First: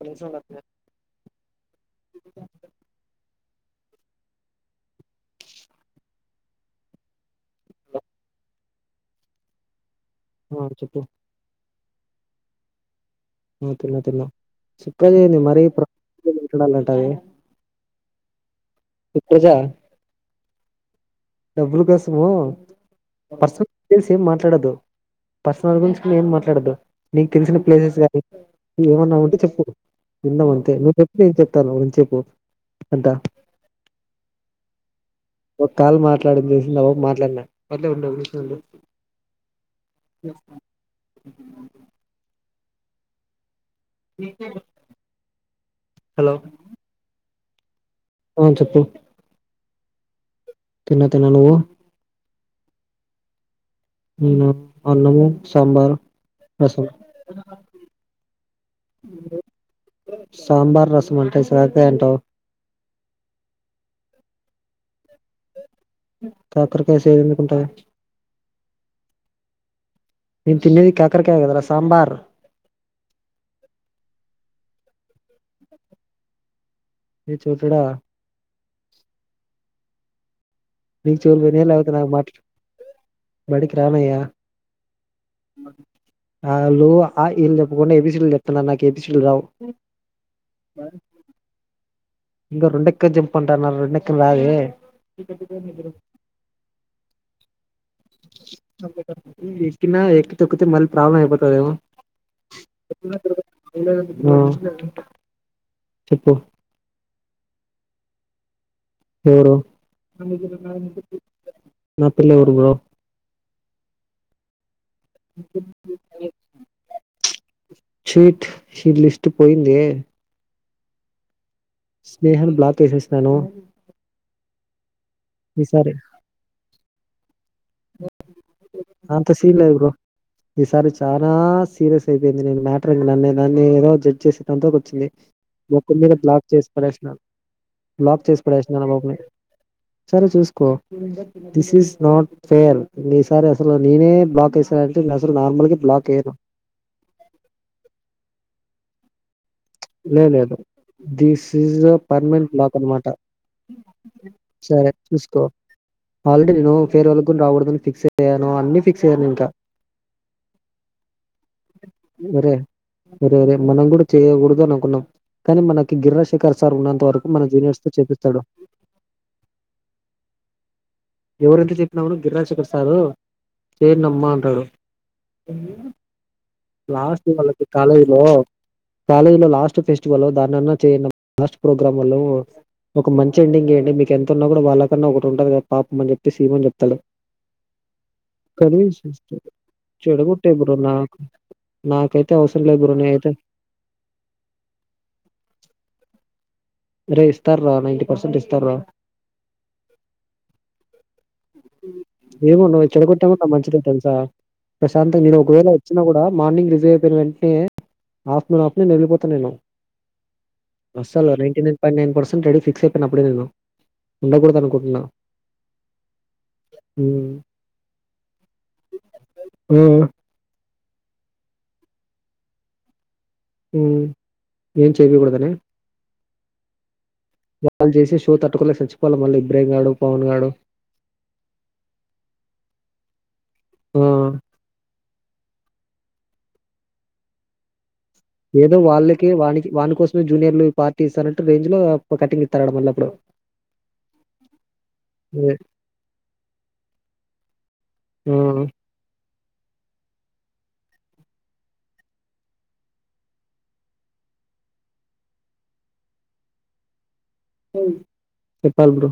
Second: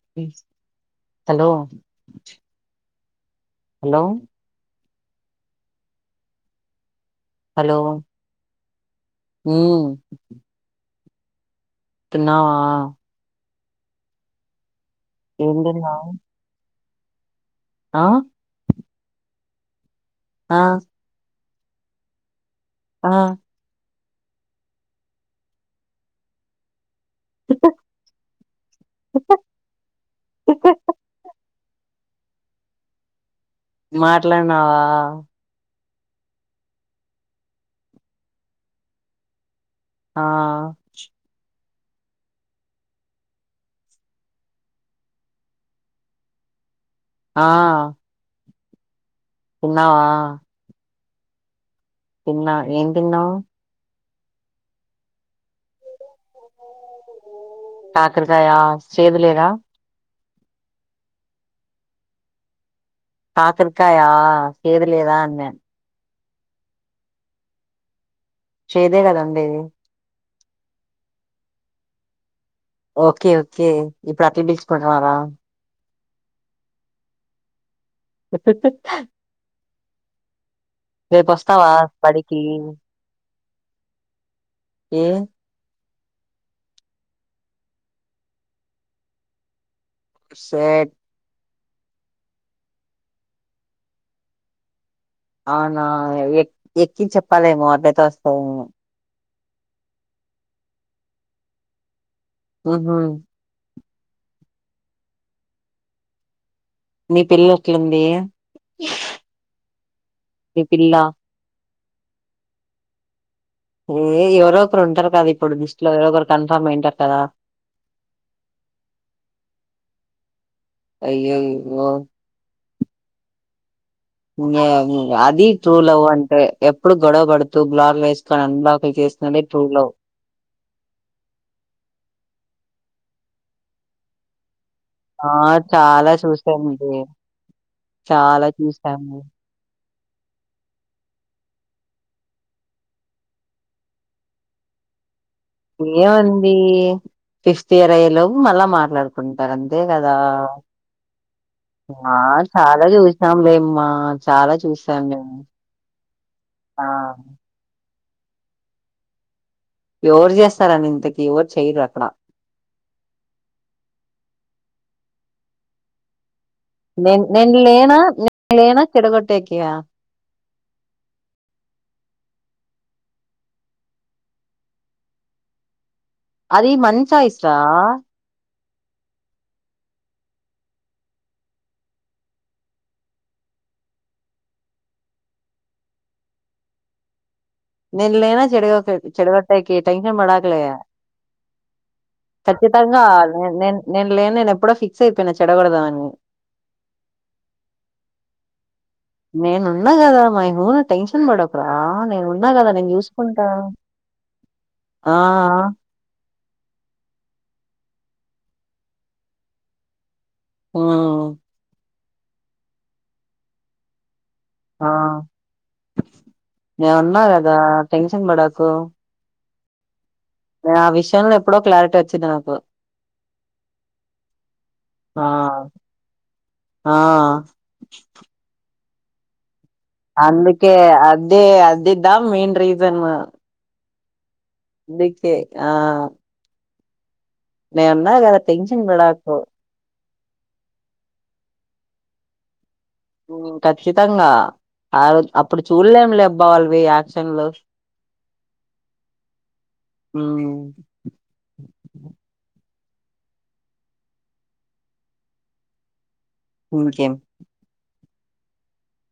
ఒక్క నిమిషం ఉండండి. హలో హలో హలో ఊ ఆ చెప్పు తిన్నావా ఆ తిన్న తిన్న ఇంకా ఏంది ఏం మరి ప్రా తిన్నావ్ మాట్లాడాలా టై ఆ పజా ఆ డబ్బుల కోసము ఆ వస్త తెలుసు ఏం మాట్లాడద్దు పర్సనల్ గురించికూడ ఏం మాట్లాడద్దు. నీక్ తెలిసిన ప్లేసెస్గా ఏమన్నా ఉంటే చెప్పు విందం అంతే నువ్వు చెప్పు నేను చెప్తాను. కొన్ చెప్పు అంత మాట్లాడినావా కాలు మాట్లాడింది చూసి మాట్లాడినా ఒక నిమిషం ఉండు ఆ హలో ఆ ఆ చెప్పు తిన్నావా తిన్న తిన్న నువ్వు తిన్నా ఏ తిన్నావు హ్మ్మ్ అన్నము సాంబార్ రసం కాకరాకాయ సేదులేద సాంబార్ రసం అంటే సొరకాయ అంటావు కాకరకాయ సేదులేదా అన్నన్ కాకరకాయ సేదెందుకు ఉంటది చేదే కదండి అది నేన్ తిన్నది కాకరకాయ కాదురా సాంబార్ రావా ఏ చోటోడ ప నీకు చెవులు పోయినయా రేపోస్తావా లేకపోతే నాకు మాట్ బడికి బడికి రానయ్య ఏ ఆళ్ళు అ ఆ ఇ ఈ లు చెప్పకుండా ఏ బీ సి డీ లు చెప్తున్నారు నాకు ఏ బీ సి డీ రావు షేట్ ఇంగ రోండెక్కం జెప్పంటున్నారు రోండెక్కం రాదే అవునా ఎ ఎక్కి చెప్పాలేమో అద్ద చేస్తా ఉన్నాం ఎక్కిన ఎక్కి తొక్కితే మళ్ళీ ప్రాబ్లం అయిపోతదేమో హ్మ్మ్ హ్మ్మ్ చెప్పు మీ పిల్ల ఎట్లుంది ఎవరు మీ పిల్ల నా పిల్ల ఎవరు బ్రో ఏ ఎవరో రు ఉంటారు కదా ఇప్పుడు లిస్ట్ లో ఎవరో ఒకరు కన్ఫర్మ్ అయింటారు కదా స్వీట్ స్వీట్ లిస్ట్ పోయింది అయ్యోయో స్నేహను బ్లాక్ [unintelligible] చేసేసినాను అది ఈసారి ట్రూలవ్ అంటే ఎప్పుడు గొడవ బడుత్ అంత సీన్ ట్రూ లేదు బ్రో లవ్ ఈసారి చాలా సీరియస్ అయిపోయింది నీకు మాటర్ [unintelligible] నన్నీ ఈరోజు జడ్జ్ చేసినంటే ఒక మని ఆ మొఖం చాలా మీద బ్లాక్ చేసి చూసానండి పడేసిన బ్లాక్ చేసి చాలా పడేసినాను చూసాము వాడ్ని సరే చూసుకో దిస్ ఈస్ నాట్ ఫేర్ ఈ సారి అసలు నేనే బ్లాక్ చేసానంటే ఇంగసలు ఏముంది ఫిఫ్త్ ఇయర్ అయ్యేలో మళ్ళా మ మాట్లాడుకుం లేదు లేదు థిస్ ఇస్ దా ఆ పర్మనెంట్ బ్లాక్ చాలా అనమాట చూసినాంలేమ్మా చాలా సరే చూసాం మేము చూసుకో ఆల్రెడీ నేను ఆ ఫేర్ వల్ రావడదని ఫిక్స్ నేను అన్ని ఫిక్స్ అయ్యను ఇంకా ఎవరు చేస్తారని ఇంతకీ ఎవరు చేయ్యరు అక్కడ ఒరే ఒరే ఒరే మనం కూడా చేయకూడదు అనుకున్నాం కానీ మనకి గిర్ర నేను లేనా నేను లేనా చెడగొట్టేకయా ఎవరెంత చెప్పినామనో గగిరశేఖర్ సార్ చేయండమ అంటాడు అది మంచి లాస్ట్ చాయిస్ రా వాళ్ళకి కాలేజ లో కాలేజ్ లో లాస్ట్ ఫెస్టివల్ దానిన్నా చేయ లాస్ట్ ప్రోగ్రామ్ ఒక మంచి ఎండింగ్ ఇయాండీ మీకు ఎంతన్నా కూడా వాళ్ళ కన్నా ఒకటి ఉంటుంది కదా అప్పమని చెప్పేసి ఈ రోజు చెప్తాలే నేను లేనా చెడ చెడగట్టాకి టెన్షన్ చెడగొట్టే పడాకలే బ్రో నాకు నాకైతే అవసరం లేదు బ్రో ఖచ్చితంగా నేనైతే నేను లే నేను ఎప్పుడో ఫిక్స్ అయిపోయినా చెడ కొడదామని [unintelligible] ఇస్తార రా నైంటటీ పర్సెంట్ ఇస్తార నేనున్నా కదా మా హూన టెన్షన్ పడ ఒకరా నేను ఉన్నా ఏమో కదా నువ్వు నేను చెడగొట్టావో చూసుకుంటా నా మంచిదే తెలుసా ఆ ప్రశాంతంగా నేను ఒకవేళ వచ్చినా కూడా మార్నింగ్ రిజర్వ్ అంటే ఆఫ్టర్నూన్ ఆఫ్టర్నూన్ వెళ్ళిపోతా నేను ఉమ్ అసలు నైన్టీ నైన్ ఇ నైన్ పర్సెట్ రడి ఫిక్స్ అయిపోయిన అప్పుడే నేను ఉండకూడదు ఆ అనుకుంటున్నా నేను ఉన్నా ఉమ్ కదా టెన్షన్ పడాకు మ్మ్ ఆ విషయంలో ఎప్పుడో క్లారిటీ వచ్చింది నాకు ఏం ఆ చేయకూడదనే ఆ వాల్ చేసే షో తట్టుకోలే [unintelligible] అందుకే అదే అదిద్దా మెయిన్ రీజన్ మ్మ్ ఎందుకే ఆ నే ఏదో వాళ్ళకి వాలకి వాని కోసమే జూనియర్లు పార్టీ ఇస్తానంటే రేంజ్ లో కటింగ్ ఇతరు ఆడ మల్ల ఖచ్చితంగా ఆ అదే అప్పుడు చూడలేం లేబ్బా వాళ్ళవి యాక్షన్లు ఆ! మ్మ్ ఇకేం చెపాల్ బ్రో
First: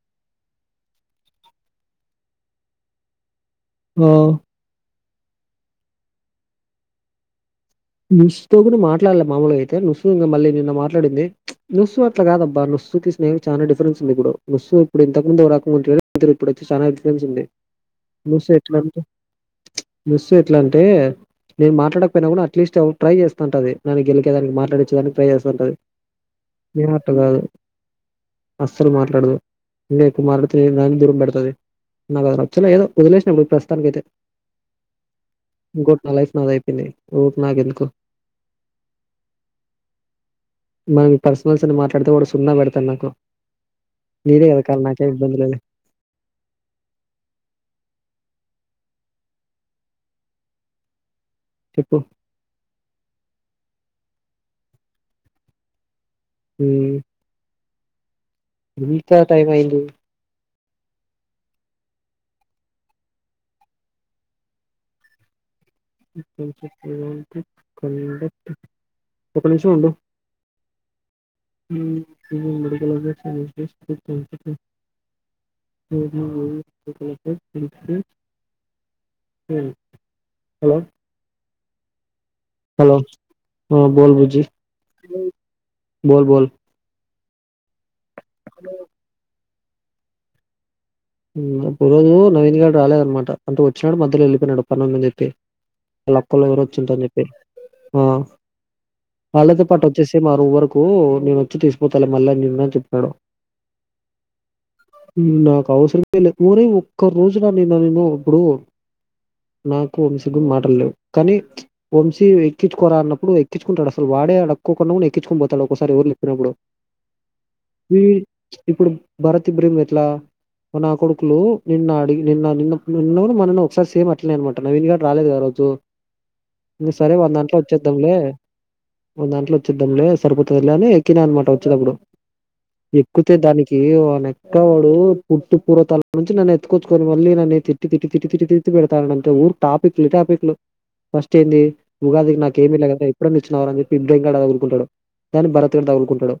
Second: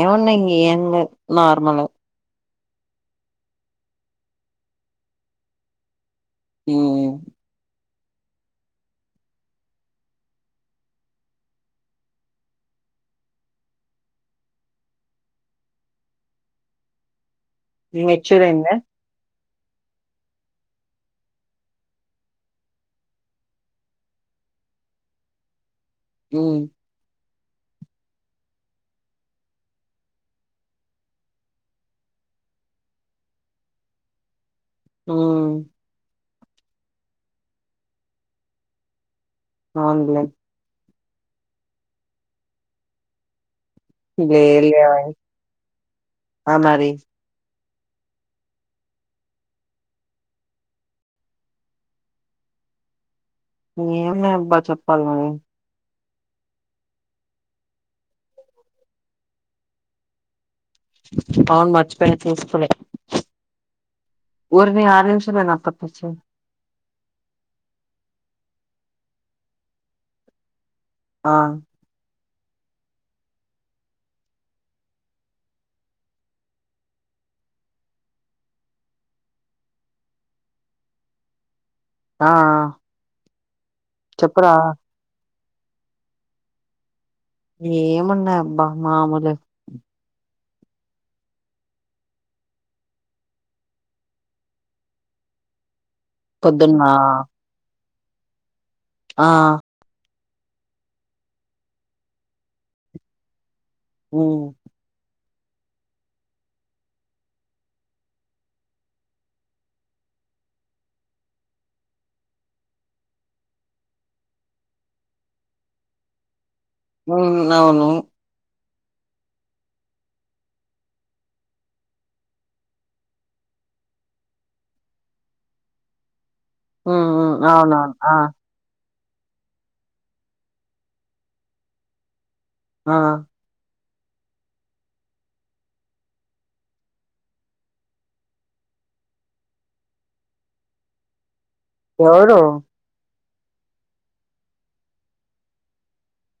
ఏమున్నాయి ఇగా ఏం లెవ్ నార్మల్ ఆ ఉం నుష్షు తో కూడా మాట్లాడలే మామూలు అయితే నుష్ ఇ మళ్ళీ నిన్న మాట్లాడింది నస్సు అట్ల కాదబ్బా నుష్ కి స్నేహా చాలా డిఫరెన్స్ ఉంది ఇప్పుడు నుష్ ఇప్పుడు ఇంతముందు రాకంగా ఇప్పుడు వచ్చి చాలా డిఫరెన్స్ ఉండే మెచ్యుర్ అయింద నుష్ ఎట్లా అంటే నేను మాట్లాడకపోయినా కూడా అట్లీస్ట్ ట్రై చేస్తుంటది న గెలికే దానికి మాట్లాడిచ్చే దానికి ట్ర చేస్తస్తుంటది మ్మ్ వీళ్ళు అట్ట కాదు అస్సలు మాట్లాడదు ఇంకా ఎక్కువ మాట్లాడుతే దానికి దూరం పెడుతది నాకు నచ్చలేదు వదిలేసిన బ్రో ప్రస్తుతానికైతే ఇప్పుడు ప్రస్తుతానికి అయితే ఆ దా పినై ఓపు నాగెందుకు ఆన్లైన్ మన పర్సనల్స్ అని మాట్లాడితే కూడా సున్నా పెడతడు నాకు లే నీదే లే ఎతకాలి నాకేం ఇబ్బంది లేదు అ మరి చెప్పు ఏమో అబ్బా చెప్పాలి ఉం ఇంత టైమయింది అవును మర్చిపోయినా చేసుకోలే ఊరిని ఆరు నిమిషమప్ప ఒకటి నిముషం ఉండు ఆ ఉం [inaudible] హలో ఆ ఆ ఏం లేదు బుజి బో బోల్ ఏ మున్నా అబ్బా మాముూలు రోజు నవీన్ గాడు రాలేదనమాట అంటే వచ్చినాడు మధ్యలో వెళ్ళిపోయినాడు పనుందని చెప్పి లక్కులో పొద్దున్న ఎవరోవచ్చుటరాని చెప్పి ఆ ఆ వాళ్ళతో పాటు వచ్చేసి మా ఆరు గురకు నేను వచ్చి తీసిపోతాలే మళ్ళా నిన్న అని చెప్పారు ఉం నా వాడసలు ఊరే ఒక్క రోజున నిన్న నేను ఇప్పుడు నాకు వంశీ కి మాట్లాడలేవు కానీ వంశీ ఎక్కించుకోరా అన్నప్పుడు ఎక్కించుకుంటాడు అసలు వాడే అడుక్కోకుండా కూడా ఎక్కించుకొని పోతాడు ఒకసారి ఎవరుని ఎప్పినగూడ ఉం అవును ఇప్పుడు భారతిబృం ఎట్లా నా కొడుకులు నిన్న అడిగి నిన్న నిన్న నిన్న కూడా మొన్నన వచ్చేసారు అట్లే అనుకుంట నవిన్ గాడు రాలేదు కదా ఆ రోజు ఇంకా ఉమ్ సరే ఉమ్ వందంటలో అవునవును ఆ వచ్చేద్దాంలే మీదాంట్లో వచ్చిద్దంలే సరిపోతుంది లే అని ఎక్కినానమాట వచ్చినప్పుడు ఆ ఎక్కుతే దాని ఏ వానెక్కడు పుట్ పూర్వతాల నుంచి నన్ను ఎత్కొచ్చుకొని మళ్ళీ నన్ను తిట్టిిటి తిట్టి తిట్టి తిత్ పెడతాంతే ఊరు టాపిక్లు టాపిక్లు ఫస్ట్ చ్చేంది ఉగాదికి ఎవరు నాకేమి లేదా చెప్ ఇప్పుడ ఇచ్చినవార అని చెప్పి [unintelligible] డ్రైమ్ ఊరుకుంటాడు దాని భరత్ గాడు తగులుకుంటాడు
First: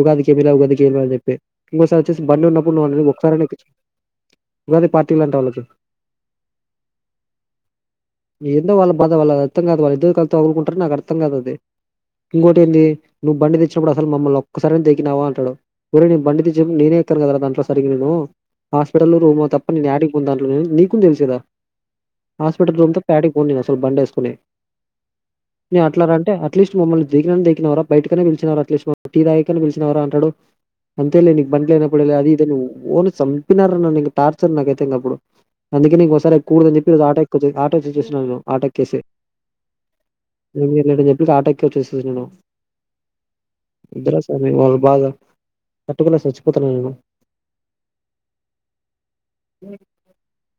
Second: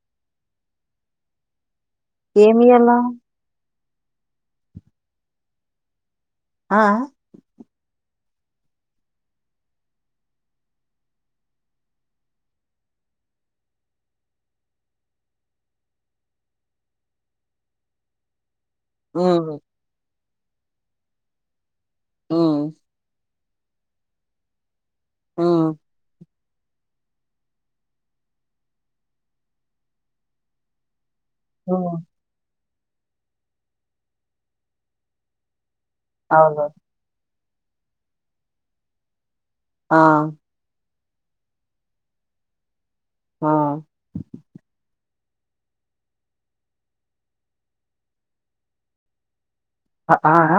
ఉగాదికి ఏమి లే ఏమి పంపించావ్ అని చెప్పి ఇంకోసారి ఒచ్చేసి బండ్ల ఉన్నప్పుడు నువ్ ఏమియ్యాల అన్ లేదా సరే తెప్పిచుకో ఉగాది పార్టీయాలంట ఆళ్లకు ఆ ఏందో వాళ్ళ బాధ వాళ్ళ అర్థ కాదు వాల్ ఇద్దరు కలిత ఊరుకుంటార నాకు అర్థ కాదుది ఇంకోటి ఏంది నువ్వు బండి తెచ్చినప్పుడు అసలు మమ్మల్ని ఒక్కసారి దేకినావా అంటాడు ఒరే నే బండి తెచ్చినడు నేనే ఎత్తను కదా రా ఫంక్షన్స్ అప్ ఏమో హాస్పిటల్లు రూమ్ ఉమ్ తప్ప నేనడికి నేన్ దాంట్లో ఒంది నీకు తెలుసేదా ఉమ్ హాస్పిటల్ లో అంత పాడి పోదుమా ఓసారి బండ్ వేసుకొని ఉమ్ నేను అట్లానంటే అట్ అట్లీస్ట్ మమ్మల్ని ద దక్కినారా బయటకనే పిచిన అ టీ రా పలిచినార అంటాడు అంతేలే నీ ఉమ్ బండ్లేనపుడు ఇగ అదీదని ఓ ఓను చంపినార నం టార్చర్ నాకయితే అప్పుడు అందుకేం ఒకసారి అవును కూడదని చెప్పి ఇగ ఆటో కొద్దిగా ఆటో [unintelligible] ఆట ఎక్కేసి ఆ [unintelligible] మీర్ ఆటో ఎక్క వచ్చేసయ్ అన్న ఆ ఒద్దు రా సామి వాళ బాధ పట్టుకున్న చచ్చిపోత నేను ఊ అ ఆ అ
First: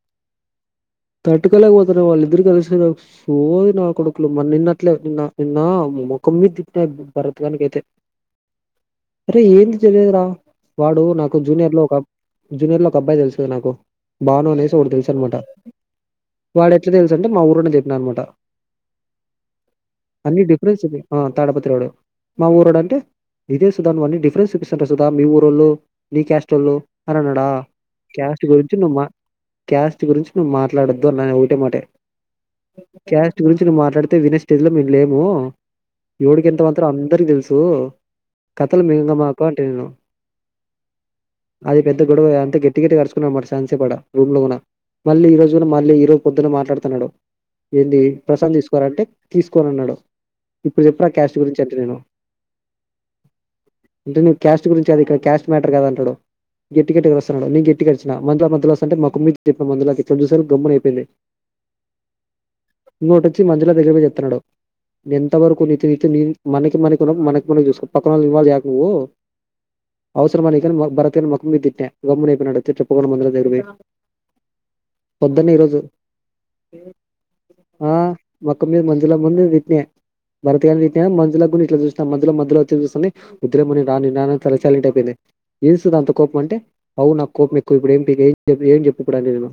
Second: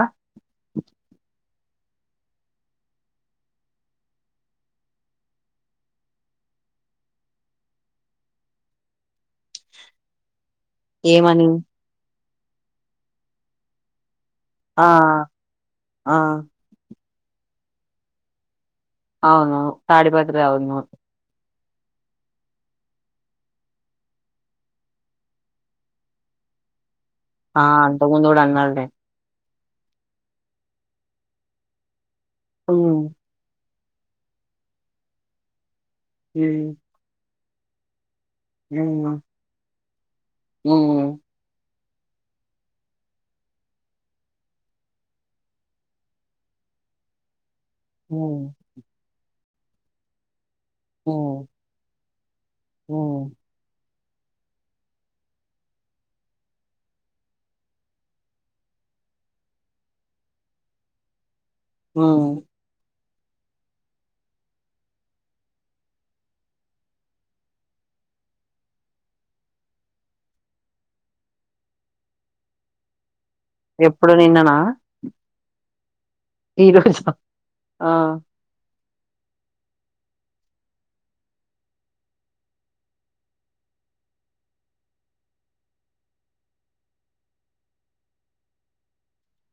తట్టుకోలేకపోతున్నా వాళ్ళిద్దరు కలిస సోది నా కొడుకులు మ నిన్నట్లే నిన్న నిన్న ముఖం మీద తిప్పినాయి భరత్గానినకి అయితే అరే ఏంది తెలియదురా వాడు నాకు ఏమని జూనియర్ లో ఒక జూనియర్ లో ఒక అబ్బాయి తెలుసు కదా నాకు బాను అనేసి ఆ ఒకరు తెలుసు అనమాట ఆ తెలుస అంటే మా ఊరని చెప్పిన అనమాట అవును తాడి పాత్ర ఆవును డు మా ఊరోడు అంటే ఇదే సుధ నువ్ అన్ని డిఫరెన్స్ చూపిస్తుంటారు సుధ మీ ఊరోళ్ళు మీ క్యాస్ట్ ఓళ్ళు అరనాడా ఆ అంతకు ముందు కూడా క్యాస్ట్ గురించి అన్నాడులే నుమ క్యాస్ట్ గురించి నువ్ మాట్ ట్లాడోద్దు అన్నా అది ఒకటే మాటే ఉహ్ క్యాస్ట్ గురించి మాట్లాడితే వినే స్స్టేజ్ లో మేం లేము ఏవడుకి ఎంత ఉమ్ మాత్ర అందరికి తెల్సు ఉ కథలు మింగమాకూ హూ అది పెద్ద గొడవ అంత గట్టి గట్టిగ అరుసుకున్నాంమరి చాన్ సేపు అడ రూమ్ల గిన మళ్ళీ ఈ రోజు మళ్ళీ ఈ రోజు పొద్దున మాట్లాడుతున్నాడు ఏంటి ఉమ్ ప్రశాంత తీసుకోవారంటే తీసుకోనన్నాడు ఇప్పుడు చెప్పురా ఆ క్యాష్ట్ ఉమ్ గురించి అంటునాడు ఉమ్ అంటే నువ్ కాస్ట్ గురించి అడుగుతవ్ క్యాస్ట్ మ్యాటర్ రాదు అంటడు కద గట్టి గట్టిగ అరుస్తుండు నేను గట్టిగ అరిచిన మంచిగా మధ్యల వస్తుతుంటే మాకుమ్ చెప్పిన మందు ముసల్ది గమ్మున ఉకుందీ ఆ ఇంకోటిచ్చి మధ్యలో దగ్గర పోయి చెప్పాడు నేను ఎంత వరకు నీ మనకి మన మనకి మనం చూస్కో పక్కన నీళ్ళని ఇన్వాల్వ్ చేయకు నువ్ అవసరమ నీకా భారత్ గాని మొఖం మీద్ తిట్టా గమ్మున అయిపోయినాడు తిప్పకుండా మలో దగ్గర పోయి ఎప్పుడు నిన్ననా పొద్దున్న ఈ రోజు ఈరోజా ఆ మల్లా ముందు విట్ భరత్ గాన్ని తిట్టిన మజూలకూడ ఇట్ల చూస్తా మంజుల మధ్యలో వచ్చి చూస్తుంది ఒద్దూర అమ్మ నేన్ రాను రాను అని సైలెంట్ అయిపోయింది ఏంటి సుధ అంత కోపం అంటే అవును నాక్ కోపం ఎక్కువే ఇప్పుడు ఏంటి చెప్పు ఇప్పుడు ఏంటి చెప్పు ఇప్పుడు అన్నా నేను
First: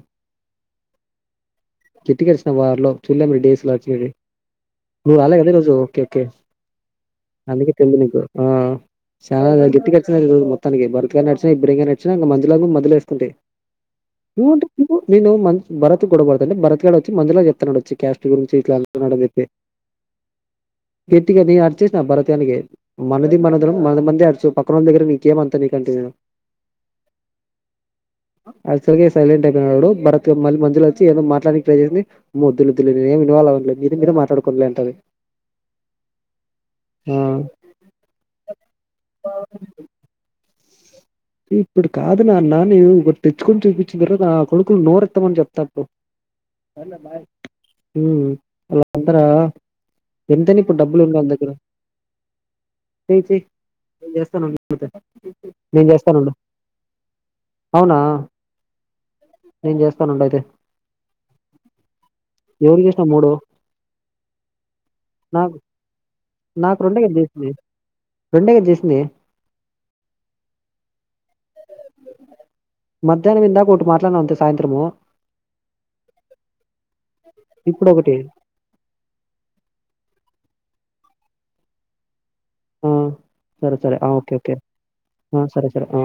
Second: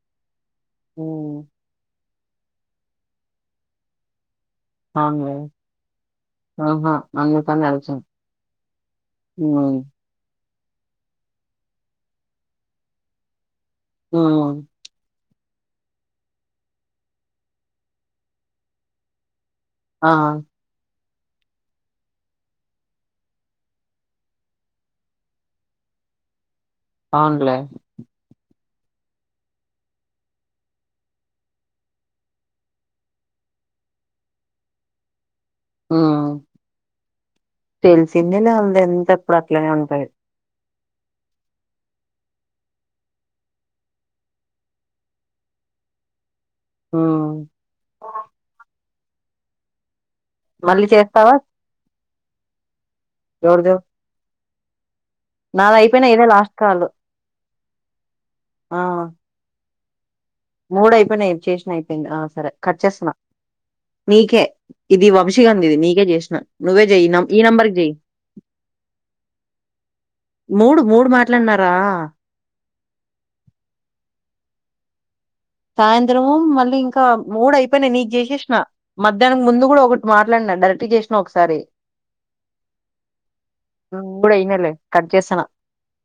హ్మ్ కిట్ కరిసిన వారిలో చుల్ల మీరి డేస్ లో వచ్చేది నువ్ అవునులే. రాలే ఈరోజు ఒకే ఒకే ఆహా! అందుకని అందుకే తెల్దు అడిచాను. నీకు ఆ చాలా హ్మ్. గట్టి ఆర్చిన రోజు మొత్త తనకి బర్గా నచ్చినా ఇబ్బంగా నచ్చచా ఇం మ్యలాగా మధ్య వేసుకుంటే ఆ నువ్వు అవును అంటే నువ్వు నేను మ భరత్ గొడవ పడుతుంటే భరత్ గాడు వచ్చి మధ్యలో చెప్తున్నాడు వచ్చి క్యాస్ట్ గురించి ఇట్లా చెప్పిండు అని చెప్తే ఆ గట్టిగా నేను అర్చేసిన నా భారత్ గానిమీద మనది మనద మన మంది అరుచూ పక్కనోళ్ళ దగ్గర నీకేమ అంత నీక అంటే నేను అవున్లే అసరిగా సైలెంట్ అయి డు వాడు భరత్ మళ్ళీ మధ్యలో వచ్చి ఏదో మాట్లాడానికి ట్రై చేసి అమ్మో వొద్దులేమి [unintelligible] మీరు మీరు మాట్లాడుకోండియంట ఉ తెలిసిందేలే ఉంది ఎంతప్పుడు అట్లనే ఉంటది ఇప్పుడు కాదు నాన్న నువ్వు ఒకటి తెచ్చుకొని చూపించిన తర్వాత నా కొడుకులునోరెత్తామని చెప్తా అప్పుడు హ్మ్. హ్మ్ అందరా ఎంతని ఇప్పుడు మళ్ళీ డబ్బులు ఉందా వాని చేస్తావా? దగ్గర చేయ్ చేయ్ నేం చేస్తానుండు ఉకే నాది అయిపోనే ఇదే లాస్ట్ కాల్ ఆ నేం చేస్ మూడు అయిపోయినాయ్ చేసినా అయిపోయింది. ఆ సరే కట్ ఎవరికి చేసినావు చేస్సున్నా, మూడు నీకే ఇది నాకు వంశీగాంది ఇది నీకే జేసినా నాకు నువ్వే రెండే జేయి కదా నమ్ ఈ చేసింది నెంబర్ కి జేయ్. రెండే కదా చేసింది మూడు మూడు మాట్లాడిన్నారా మధ్యాహ్నం ఇందాకొకటి మాట్లాడినం అంతే సాయంత్రము సాయంత్రము మళ్ళీ ఇంకా మూడు ఇప్పుడు అయిపోయినాయ్. నీకు ఒకటి జేసేసిన మధ్యాహ్నానికి ముందు కూడా ఒకటి మాట్ అట్లేం లా డైరెక్ట్ చేసినా ఒకసారి మ్మ్ సరే సరే ఆ నువ్వు ఓకే కూడా ఒకే ఈయనలే కట్ చేస్తాన హ సరే సరే ఆ